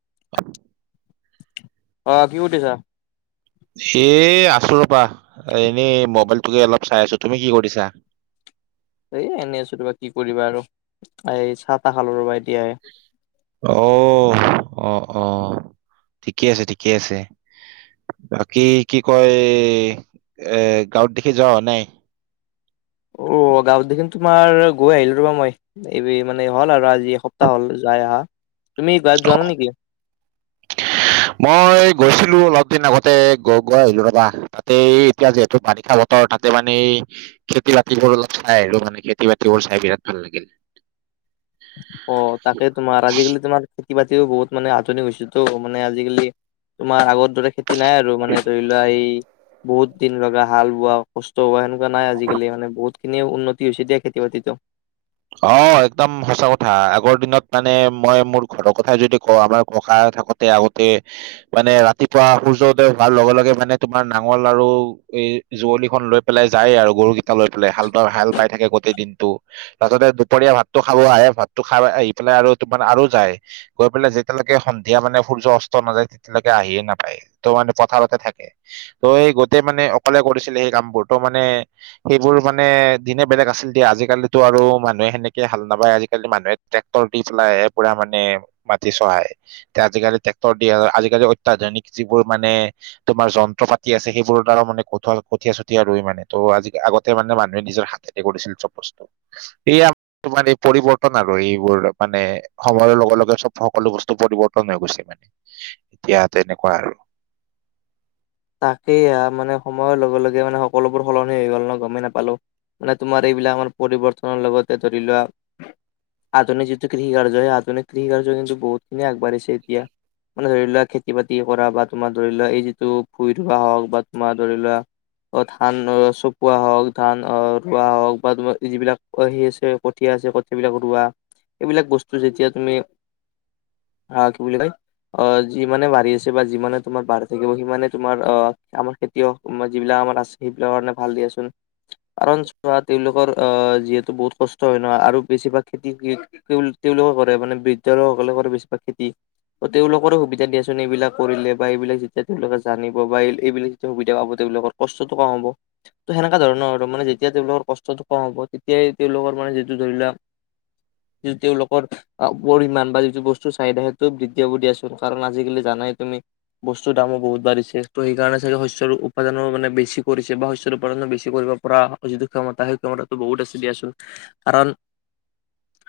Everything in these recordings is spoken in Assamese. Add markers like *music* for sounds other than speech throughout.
*inaudible* অ', কি কৰিছা? এ আছো ৰ'বা, এনেই মোবাইলটোকে অলপ চাই আছো। তুমি কি কৰিছা? এই এনেই আছো ৰ'বা, কি কৰিবা আৰু এই চাহ তাহ খাল ৰ'বা এতিয়াহে। অ', অ', অ', ঠিকেই আছে ঠিকে আছে। বাকী কি কয় এ গাঁৱত দেগি যোৱা হোৱা নাই? অ', গাঁৱত দেখি তোমাৰ গৈ আহিলো ৰ'বা মই, এই মানে হ'ল আৰু আজি এসপ্তাহ হ'ল যাই আহা। তুমি গাৱত যোৱা নাই নেকি? মই গৈছিলো অলপ দিন আগতে গ গৈ আহিলো ৰ'বা, তাতে এতিয়া যিহেতু বাৰিষা অলপ ত তাতে মানে এই খেতি বাতিবোৰ অলপ চাই আহিলোঁ মানে খেতি বাতিবোৰ চাই বিৰাট ভাল লাগিল। অ', তাতে তোমাৰ আজিকালি তোমাৰ - খেতি বাতিও বহুত মানে আধুনিক হৈছে তো মানে আজিকালি তোমাৰ আগত - দৰে খেতি নাই আৰু মানে ধৰি লোৱা সেই - বহুত দিন লগা হাল বোৱা কষ্ট হোৱা সেনেকুৱা নাই আজিকালি মানে বহুত খিনিয়ে উন্নতি হৈছে দিয়া খেতি বাতিতো। অ', একদম সঁচা কথা আগৰ দিনত মানে মই মোৰ ঘৰৰ কথাই যদি কও আমাৰ ককা থাকো - তে আগতে - মানে ৰাতিপুৱা সূৰ্য উদয় হোৱাৰ লগে লগে মানে তোমাৰ নাঙল আৰু এই - যুঁৱলিখন লৈ পেলাই যায় আৰু গৰুকেইটা লৈ পেলাই হাল বাই হাল বাই থাকে গোটেই দিনটো - পাছতে দুপৰীয়া ভাতটো খাব আহে ভাতটো খাই আহি পেলাই আৰু তোমাৰ আৰু যায় - গৈ পেলাই যেতিয়ালৈকে সন্ধিয়া মানে সূৰ্য্য অস্ত নাযায় তেতিয়ালেকে আহিয়ে নাপায়। ত' মানে পথাৰতে থাকে ত' এই গোটেই মানে অকলে কৰিছিলে সেই কামবোৰ ত' মানে - সেইবোৰ মানে দিনে বেলেগ আছিল দিয়া আজিকালি - তো আৰু মানুহে সেনেকে হাল নাবাই, আজিকালি তো মানুহে ট্ৰেক্টৰ দি পেলাইহে পুৰা মানে - মাটি চহাই, এতিয়া আজিকালি ট্ৰেক্টৰ দিয়ে আজিকালি অত্যাধুনিক যিবোৰ মানে - তোমাৰ যন্ত্ৰ পাতি আছে সেইবোৰৰ দ্বাৰা মানে পথাৰত কঠোৱা কঠীয়া চঠীয়া ৰুই মানে ত' আজি আগতে মানে মানুহে নিজৰ হাতে - সেইবোৰ দিছিল চব বস্তু, এইয়াৰ তোমাৰ এই পৰিৱৰ্তন আৰু এইবোৰ মানে - সময়ৰ লগে লগে চব সকলো বস্তু পৰিবৰ্তন হৈ গৈছে মানে এতিয়া তেনেকুৱা আৰু - তাকেই এইয়া মানে সময়ৰ লগে লগে মানে সকলোবোৰ সলনি হৈ গ'ল ন' গমেই নেপালো। মানে তোমাৰ এইবিলাক পৰিৱৰ্তনৰ লগতে ধৰি লোৱা আধুনিক যিটো কৃষি কাৰ্য হয়, সেই আধুনিক কৃষি কাৰ্য কিন্তু বহুতখিনি আগবঢ়িছে এতিয়া - মানে ধৰি লোৱা খেতি বাতি কৰা বা তোমাৰ ধৰি লোৱা এই যিটো ভুই ৰোৱা হওক বা তোমাৰ ধৰি লোৱা - ধান চপোৱা হওক ধান ৰোৱা হওক বা তোমাৰ যিবিলাক - আহি আছে কঠীয়া আছে কঠিয়া বিলাক ৰুৱা এইবিলাক বস্তু যেতিয়া তুমি - হা কি বুলি কয় অ, 'যিমানে বাঢ়ি আছে বা যিমানে তোমাৰ বাঢ়ি থাকিব সিমানে - তোমাৰ অ, 'আমাৰ খেতিয়ক যিবিলাক আমাৰ আছে সেইবিলাকৰ কাৰণে ভাল দিয়াচোন। কাৰণ চোৱা তেওঁলোকৰ আহ যিহেতু বহুত কষ্ট হয় ন। আৰু বেছিভাগ খেতিৰ - তেওঁলোকেই কৰে। মানে বৃদ্ধ লোকসকলে কৰে বেছিভাগ খেতি। অ, 'তেওঁলোকৰো সুবিধা দিয়াচোন এইবিলাক কৰিলে বা এইবিলাক যেতিয়া তেওঁলোকে - জানিব বা এইবিলাক যে সুবিধা পাব তেওঁলোকৰ কষ্টটো কম হ'ব। টো সেনেকা ধৰণৰ আৰু মানে যেতিয়া তেওঁলোকৰ কষ্টটো কম হ'ব তেতিয়াই তেওঁলোকৰ মানে যিটো ধৰিলোৱা - *unintelligible* তেওঁলোকৰ পৰিমাণ বা যিটো বস্তু চাহিদা সেইটো বৃদ্ধি পাব দিয়াচোন কাৰণ আজিকালি জানাই তুমি - বস্তুৰ দামো বহুত বাঢ়িছে - চেকটো'সেইকাৰণে চাগে শস্যৰ উপাদনো মানে বেছি কৰিছে বা শস্যৰ উপাদনো বেছি কৰিব পৰা - অ, 'যিটো ক্ষমতা সেইটো ক্ষমতাটো বহুত আছে দিয়াচোন কাৰণ -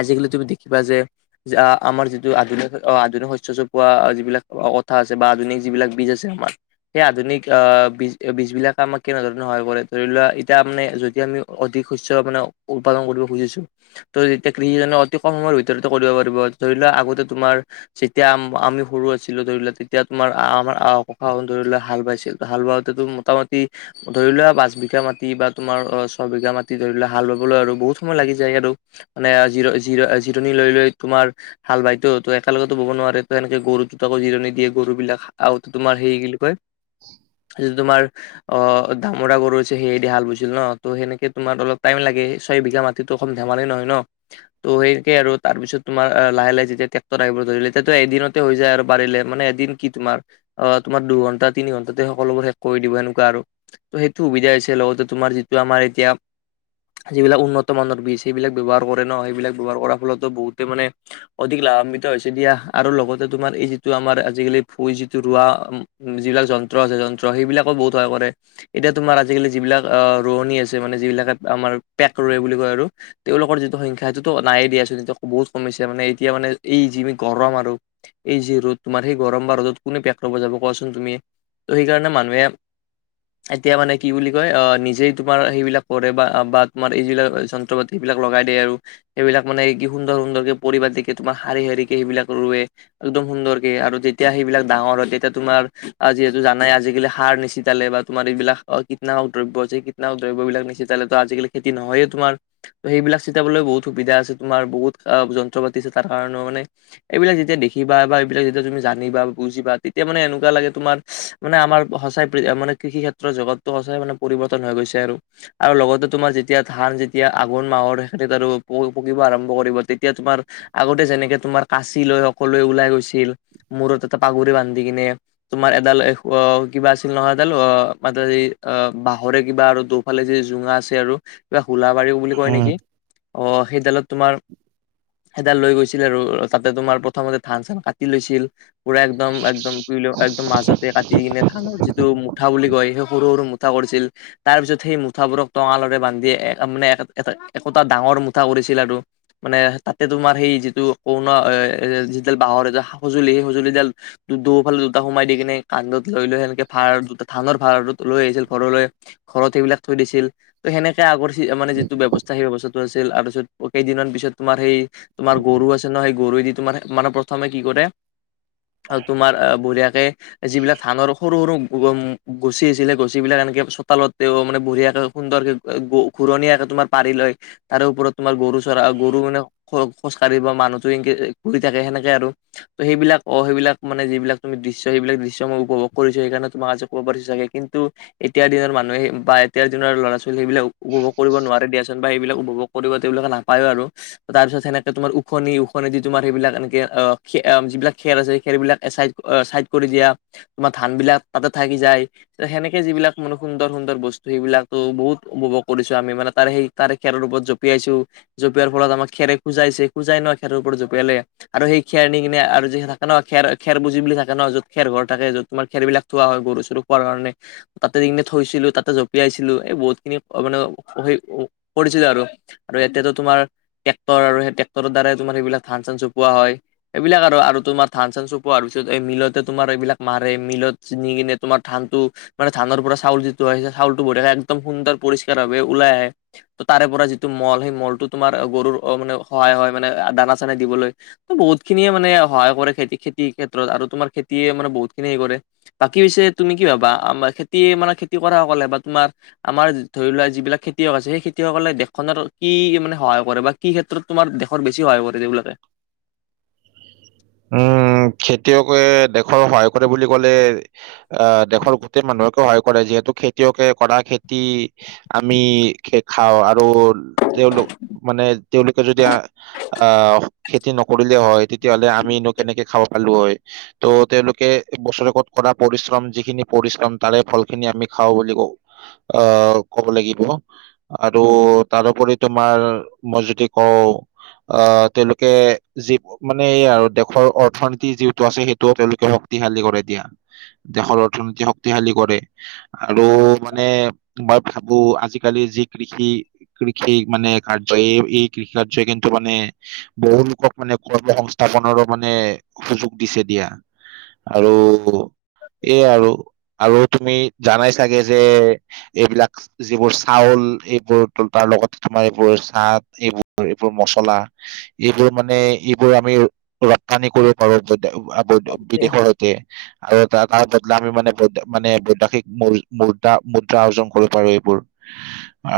আজিকালি তুমি দেখিবা যে - যে আমাৰ যিটো আধুনিক আধুনিক শস্য চপোৱা যিবিলাক কথা আছে বা আধুনিক যিবিলাক বীজ আছে আমাৰ - সেই আধুনিক আহ, বীজ বীজ বিলাক আমাক কেনেধৰণে সহায় কৰে ধৰি লোৱা এতিয়া মানে যদি আমি - অধিক শস্য মানে উৎপাদন কৰিব খুজিছো - তো এতিয়া কৃষিজনে অতি কম সময়ৰ ভিতৰতে কৰিব পাৰিব ধৰি লোৱা আগতে তোমাৰ - যেতিয়া আম আমি সৰু আছিলো ধৰি লোৱা তেতিয়া তোমাৰ আ, ' আমাৰ আ - শাওনত ধৰি লোৱা হাল বাইছিলো হাল বাাওঁতেতো মোটামুটি - ধৰি লোৱা পাঁচ বিঘা মাটি বা তোমাৰ ছয় বিঘা মাটি ধৰি লোৱা হাল বাবলৈ আৰু বহুত সময় লাগি যায় আৰু - মানে জিৰ জিৰ জিৰণি লৈ লৈ তোমাৰ - হাল বায়তো একেলগেতো বব নোৱাৰি ত এনেকে গৰু দুতাকৈ জিৰণি দিয়ে গৰু বিলাক আও হেৰি কি বুলি কয় যিটো তোমাৰ অ, দামোৰা গৰু হৈছে সেয়েদি হাল বাইছীল ন ত সেনেকে তোমাৰ অলপ টাইম লাগে ছয় বিঘা মাটি মাতি টো হুন ধেমালি নহয় ন' ত' সেই একে আৰু তাৰপিছত তোমাৰ লাহে লাহে যেতিয়া ট্ৰেক্টৰ আহিব ধৰিলে তেতিয়াটো এদিনতে হৈ যায় আৰু পাৰিলে মানে এদিন কি তোমাৰ অ তোমাৰ দুঘন্টা তিনি ঘন্টাতে সকলোবোৰ শেষ কৰি দিব এনেকোৱা আৰু সেইটো সুবিধা হৈছে লগতে তোমাৰ যিটো আমাৰ এতিয়া যিবিলাক উন্নত মানৰ বীজ সেইবিলাক ব্যৱহাৰ কৰে ন' সেইবিলাক ব্যৱহাৰ কৰাৰ ফলতো বহুতে মানে অধিক লাভান্বিত হৈছে দিয়া আৰু লগতে তোমাৰ এই যিটো আমাৰ আজিকালি ভুঁই যিটো ৰোৱা যিবিলাক যন্ত্ৰ আছে যন্ত্ৰ সেইবিলাকো বহুত সহায় কৰে। এতিয়া তোমাৰ আজিকালি যিবিলাক আহ, ৰোৱনী আছে মানে যিবিলাকে আমাৰ পেক ৰোৱে বুলি কয় আৰু তেওঁলোকৰ যিটো সংখ্যা যিটো নায়েই দিয়াচোন এতিয়া বহুত কমিছে মানে এতিয়া মানে এই যিমি গৰম আৰু এই যি ৰ'দ তোমাৰ সেই গৰম বা ৰ'দত কোনে পেক লবজাব কোৱাচোন তুমি, ত সেইকাৰণে মানুহে এতিয়া মানে কি বুলি কয় অ নিজেই তোমাৰ সেইবিলাক কৰে বা বা তোমাৰ এইবিলাক তত এইবিলাক লগাই দিয়ে আৰু সেইবিলাক মানে কি সুন্দৰ সুন্দৰকে পৰিপাতিকে তোমাৰ শাৰী শাৰী সেবিলাক ৰুৱে। একদম সুন্দৰকে আৰু যেতিয়া সেইবিলাক ডাঙৰ হয় তেতিয়া তোমাৰ যিহেতু জানাই আজিকালি সাৰ নিচিটালে বা তোমাৰ এইবিলাক অ কীটনা উদ্ৰব্য যে কীটনা দব্যবিলাক নিচিতালে আজিকালি খেতি নহয় তোমাৰ। ত সেইবিলাক চিতাবলৈ বহুত সুবিধা আছে তোমাৰ বহুত যন্ত্ৰ পাতি আছে তাৰ কাৰণেও মানে এইবিলাক যেতিয়া দেখিবা বা এইবিলাক যেতিয়া তুমি জানিবা বুজিবা তেতিয়া মানে এনেকুৱা লাগে তোমাৰ মানে আমাৰ সঁচাই মানে কৃষি ক্ষেত্ৰৰ জগত সচাই মানে পৰিৱৰ্তন হৈ গৈছে আৰু আৰু লগতে তোমাৰ যেতিয়া ধান যেতিয়া আঘোণ মাহৰ সেইখিনিত আৰু পকিব আৰম্ভ কৰিব তে এতিয়া তোমাৰ আগতে যেনেকে তোমাৰ কাঁচি লৈ অকলে ওলাই গৈছিল মূৰত পাগুৰি বান্ধি কিনে তোমাৰ এডাল এখোৱ কিবা আছিল নহয় এডাল অ *unintelligible* বাঁহৰে কিবা আৰু দু ফালে যে জোঙা আছে আৰু কিবা হোলাবাৰো বুলি কয় উম। নেকি, অ, 'সেইডালত তোমাৰ সেইডাল লৈ গৈছিলে আৰু তাতে তোমাৰ প্ৰথমতে ধান চান কাটি লৈছিল। পুৰা একদম একদম কি বুলি কৈ মাজতে কাটি দি কিনে থানৰ যিটো মুঠা বুলি কয় সেই সৰু সৰু মুঠা কৰিছিল। তাৰ পিছত সেই মুঠাবোৰক টঙালকে বান্ধি এক মানে একোটা ডাঙৰ মুঠা কৰিছিল আৰু মানে তাতে তোমাৰ সেই যিটো কোণ যিডাল বাঁহৰ সঁজুলি সেই সঁজুলি *unintelligible* দুফালে দুটা সোমাই দি কিনে কান্ধত লৈ লৈ সেনেকে ভাৰ দুটা ধানৰ ভাৰ লৈ আহিছিল ঘৰলৈ ঘৰত সেইবিলাক থৈ দিছিল ত সেনেকে আগৰ মানে যিটো ব্যবস্থা সেই ব্যবস্থা ত আছিল তাৰ পিছত *unintelligible* পিছত তোমাৰ সেই তোমাৰ গৰু আছে ন সেই গৰুে দি তোমাৰ মানে প্ৰথমে কি কৰে তোমাৰ বঢ়িয়াকে যিবিলাক ধানৰ সৰু সৰু গুছি আছিলে সেই গুছি বিলাক এনেকে চোতালত মানে বঢ়িয়াকে সুন্দৰকে ঘুৰণীয়াকে তোমাৰ পাৰি লয় তাৰে ওপৰত তোমাৰ গৰু চৰা গৰু মানে খো খোজ কঢ়িব মানুহতো এনকে ঘূৰি থাকে সেনেকে আৰু ত সেইবিলাক অ সেইবিলাক মানে যিবিলাক দৃশ্যই সেইবিলাক দৃশ্যই উপভোগ কৰিছো সেইকাৰণে তোমাক আজি কব পাৰিছোঁ চাগে কিন্তু এতিয়াৰ দিনৰ মানুহে বা এতিয় দিনৰ ল'ৰা ছোৱালী সেইবিলাক উপভোগ কৰিব নোৱাৰে দিয়াচোন বা সেইবিলাক উপভোগ কৰিব তেঁওলোকে নাপাই আৰু। তাৰপিছত সেনেকে তোমাৰ উখি উখি য তোমাৰ সেইবিলাক এনেকে অ যিবিলাক খেৰ আছে খেৰবিলাক এচাইড চাইড কৰি দিয়া তোমাৰ ধান বিলাক তাতে থাকি যায়। সেনেকে যিবিলাক মানে সুন্দৰ সুন্দৰ বস্তু সেইবিলাক তো বহুত উপভোগ কৰিছোঁ আমি মানে তাৰ সেই তাৰে খেৰ ওপৰত জঁপিয়াইছো। জপিয়াৰ ফলত আমাৰ খেৰে খোজাইছে খোজাই ন খেৰ ওপৰত জঁপিয়ালে আৰু সেই খেৰ নি কিনে আৰু যিহেতু থে ন খেৰ খেৰ বুজ বুলি থাকে ন যত খেৰ থাকে য'ত তোমাৰ খেৰবিলাক থোৱা হয় গৰু খোৱা কাৰণে তাতে দি কিনে থৈছিলো তাতে জঁপিয়াইছিলো এই বহুত খিনি মানে সেই কৰিছিলো আৰু আৰু ইয়াতো তোমাৰ ট্ৰেক্টৰ আৰু সেই ট্ৰেক্টৰ দ্বাৰাই তোমাৰ সেইবিলাক ধান চান চপোৱা হয়। এইবিলাক আৰু তোমাৰ ধান চান চপোৱাৰ পিছত এই মিলতে তোমাৰ এইবিলাক মাৰে মিলত চিনি কিনে তোমাৰ ধানটো। মানে ধানৰ পৰা চাউল যিটো হয় চাউলটো ভৰি একদম সুন্দৰ পৰিষ্কাৰ ভাৱে ওলাই আহে। ত তাৰে পৰা যিটো মল সেই মলটো তোমাৰ গৰুৰ মানে সহায় হয় মানে দানা চানা দিবলৈ। বহুত খিনিয়ে মানে সহায় কৰে খেতি খেতিৰ ক্ষেত্ৰত আৰু তোমাৰ খেতিয়ে মানে বহুত খিনিয় হে কৰে। বাকী হৈছে তুমি কি ভাবা আমাৰ খেতি মানে খেতি কৰা সকলে বা তোমাৰ। আমাৰ ধৰি লোৱা যিবিলাক খেতিয়ক আছে সেই খেতিয়সকলে দেশখনত কি মানে সহায় কৰে বা? কি ক্ষেত্ৰত তোমাৰ দেশৰ‌ বেছি সহায় কৰে সেই বিলাকে? উম খেতিয়কে দেশৰ সহায় কৰে বুলি ক'লে? আহ দেশৰ গোটেই মানুহকেও সহায় কৰে যিহেতু খেতিয়কে কৰা খেতি। আমি খেত খাওঁ আৰু তেওঁলোক মানে তেওঁলোকে যদি আহ খেতি নকৰিলে হয় তেতিয়াহলে। আমিনো কেনেকে খাব পালো হয়? ত' তেওঁলোকে বছৰেকত কৰা পৰিশ্ৰম যিখিনি পৰিশ্ৰম তাৰে ফল খিনি আমি খাওঁ বুলি কওঁ। অ ক'ব লাগিব। আৰু তাৰোপৰি তোমাৰ মই যদি কওঁ। অ তেওঁলোকে যি মানে এই আৰু দেশৰ অৰ্থনীতি যিটো আছে সেইটোও তেওঁলোকে শক্তিশালী কৰি এতিয়া। দেশৰ অৰ্থনীতি শক্তিশালী কৰে। আৰু মানে মই ভাবো আজিকালি যি কৃষি। কৃষি মানে কাৰ্য এই এই কৃষি কাৰ্যই কিন্তু মানে বহু লোকক মানে কৰ্ম সংস্থাপনৰ মানে সুযোগ দিছে দিয়া আৰু এই আৰু- আৰু তুমি জানাই চাগে যে এইবিলাক যিবোৰ চাউল এইবোৰ তাৰ লগত তোমাৰ এইবোৰ চাত এইবোৰ এইবোৰ মচলা। এইবোৰ মানে এইবোৰ আমি ৰপ্তানি কৰিব পাৰো বিদেশত। তে আৰু ত তাৰ বদল আমি মানে মানে বৈদেশিক মুদ্ৰা মুদ্ৰা অৰ্জন কৰিব পাৰো এইবোৰ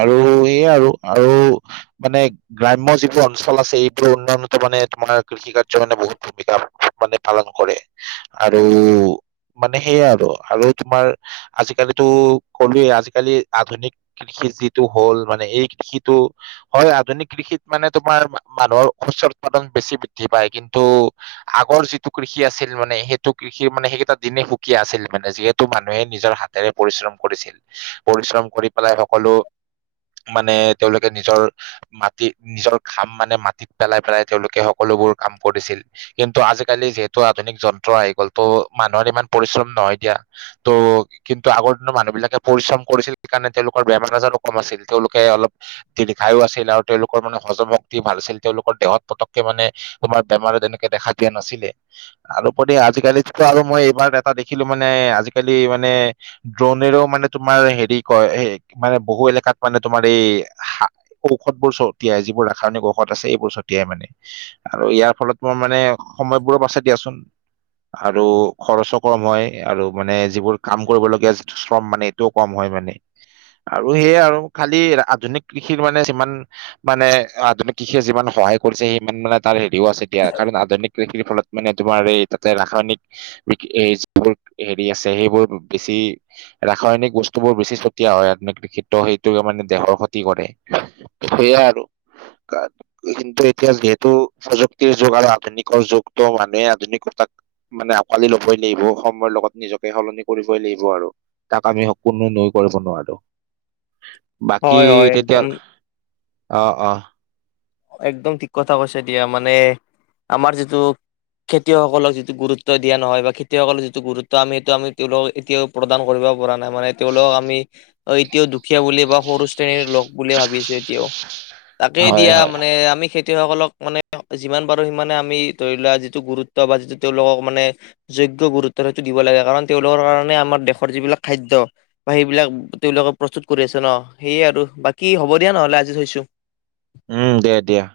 আৰু এই আৰু আৰু মানে গ্ৰাম্য যিবোৰ অঞ্চল আছে এইবোৰ উন্নয়নতো মানে তোমাৰ কৃষি কাৰ্য। মানে বহুত ভূমিকা মানে পালন কৰে আৰু মানে সেয়াই আৰু আৰু তোমাৰ আজিকালিতো কলোৱেই আজিকালি আধুনিক কৃষি যিটো হ'ল মানে এই কৃষিটো। হয় আধুনিক কৃষিত মানে তোমাৰ মানুহৰ শস্যৰ উৎপাদন বেছি বৃদ্ধি পায় কিন্তু আগৰ যিটো কৃষি আছিল মানে সেইটো কৃষি সেই মানে সেইকেইটা দিনে সুকীয়া আছিল মানে যিহেতু মানুহে নিজৰ হাতেৰে পৰিশ্ৰম কৰিছিল। পৰিশ্ৰম কৰি পেলাই সকলো মানে তেওঁলোকে নিজৰ মাটিত নিজৰ খাম মানে মাটিত পেলাই পেলাই তেওঁলোকে সকলোবোৰ কাম কৰিছিল। কিন্তু আজিকালি যিহেতু আধুনিক যন্ত্ৰ আহি গ'ল তো মানুহৰ ইমান পৰিশ্ৰম নহয় দিয়া। ত কিন্তু আগৰ দিনৰ মানুহ বিলাকে পৰিশ্ৰম কৰিছিল সেইকাৰণে তেওঁলোকৰ বেমাৰ আজাৰো কম আছিল। তেওঁলোকে অলপ দি খাইো আছিল আৰু তেওঁলোকৰ মানে হজমক দি ভাল আছিল। তেওঁলোকৰ দেহত পতককে মানে তোমাৰ বেমাৰত তেনেকে দেখা দিয়া নাছিলে। তাৰোপৰি আজিকালিতো আৰু মই এইবাৰ এটা দেখিলো মানে আজিকালি মানে ড্ৰোনেও মানে তোমাৰ হেৰি কয় মানে বহু এলেকাত মানে তোমাৰ এই ঔষধ, বোৰ ছটিয়াই যিবোৰ ৰাসায়নিক ঔষধ আছে এইবোৰ ছটিয়াই মানে। আৰু ইয়াৰ ফলত মোৰ মানে সময়বোৰো বাছে দিয়াচোন। আৰু খৰচো কম হয়। আৰু মানে যিবোৰ কাম কৰিবলগীয়া যি শ্ৰম মানে কম হয় মানে আৰু সেয়ে আৰু খালি আধুনিক কৃষিৰ মানে যিমান। মানে আধুনিক কৃষিয়ে যিমান সহায় কৰিছে সিমান মানে তাৰ হেৰিও আছে। এতিয়া কাৰণ আধুনিক কৃষিৰ, ফলত মানে তোমাৰ এই তাতে ৰাসায়নিক যিবোৰ হেৰি আছে সেইবোৰ বেছি। ৰাসায়নিক বস্তু বোৰ বেছি ছটিয়া হয় বিশেক্ত সেইটোৱে মানে দেহৰ ক্ষতি কৰে। সেইয়য়া আৰু কিন্তু এতিয়া যিহেতু- প্ৰযুক্তিৰ যুগ আৰু আধুনিকৰ যুগতো মানুহে আধুনিকতাক। মানে আঁকোৱালি ল'বই লাগিব সময়ৰ লগত নিজকে সলনি কৰিবই লাগিব। আৰু তাক আমি স কোনো নই কৰিব নোৱাৰো বাকী হয় হয় তেতিয়া। একদম অ অ একদম ঠিক কথা কৈছে দিয়া মানে। আমাৰ যিটো খেতিয়সকলক যিটো গুৰুত্ব দিয়া নহয় বা খেতিয়সকলৰ যিটো গুৰুত্ব আমি সেইটো আমি তেওঁলোক এতিয়াও প্ৰদান কৰিব পৰা নাই মানে। তেওঁলোকক আমি এতিয়াও দুখীয়া বুলি বা সৰু শ্ৰেণীৰ লোক বুলিয়ে ভাবিছো এতিয়াও। তাকেই হয় দিয়া হয়। মানে আমি খেতিয়কসকলক মানে যিমান পাৰো সিমানে আমি ধৰি লোৱা যিটো গুৰুত্ব বা যিটো তেওঁলোকক মানে। যোগ্য গুৰুত্ব হয়তটো দিব লাগে কাৰণ তেওঁলোকৰ কাৰণে আমাৰ দেশৰ যিবিলাক খাদ্য। বা সেইবিলাক তেওঁলোকে প্ৰস্তুত কৰি আছে ন সেয়ে আৰু বাকী হ'ব দিয়া নহলে আজি থৈছো। উম দে দিয়া।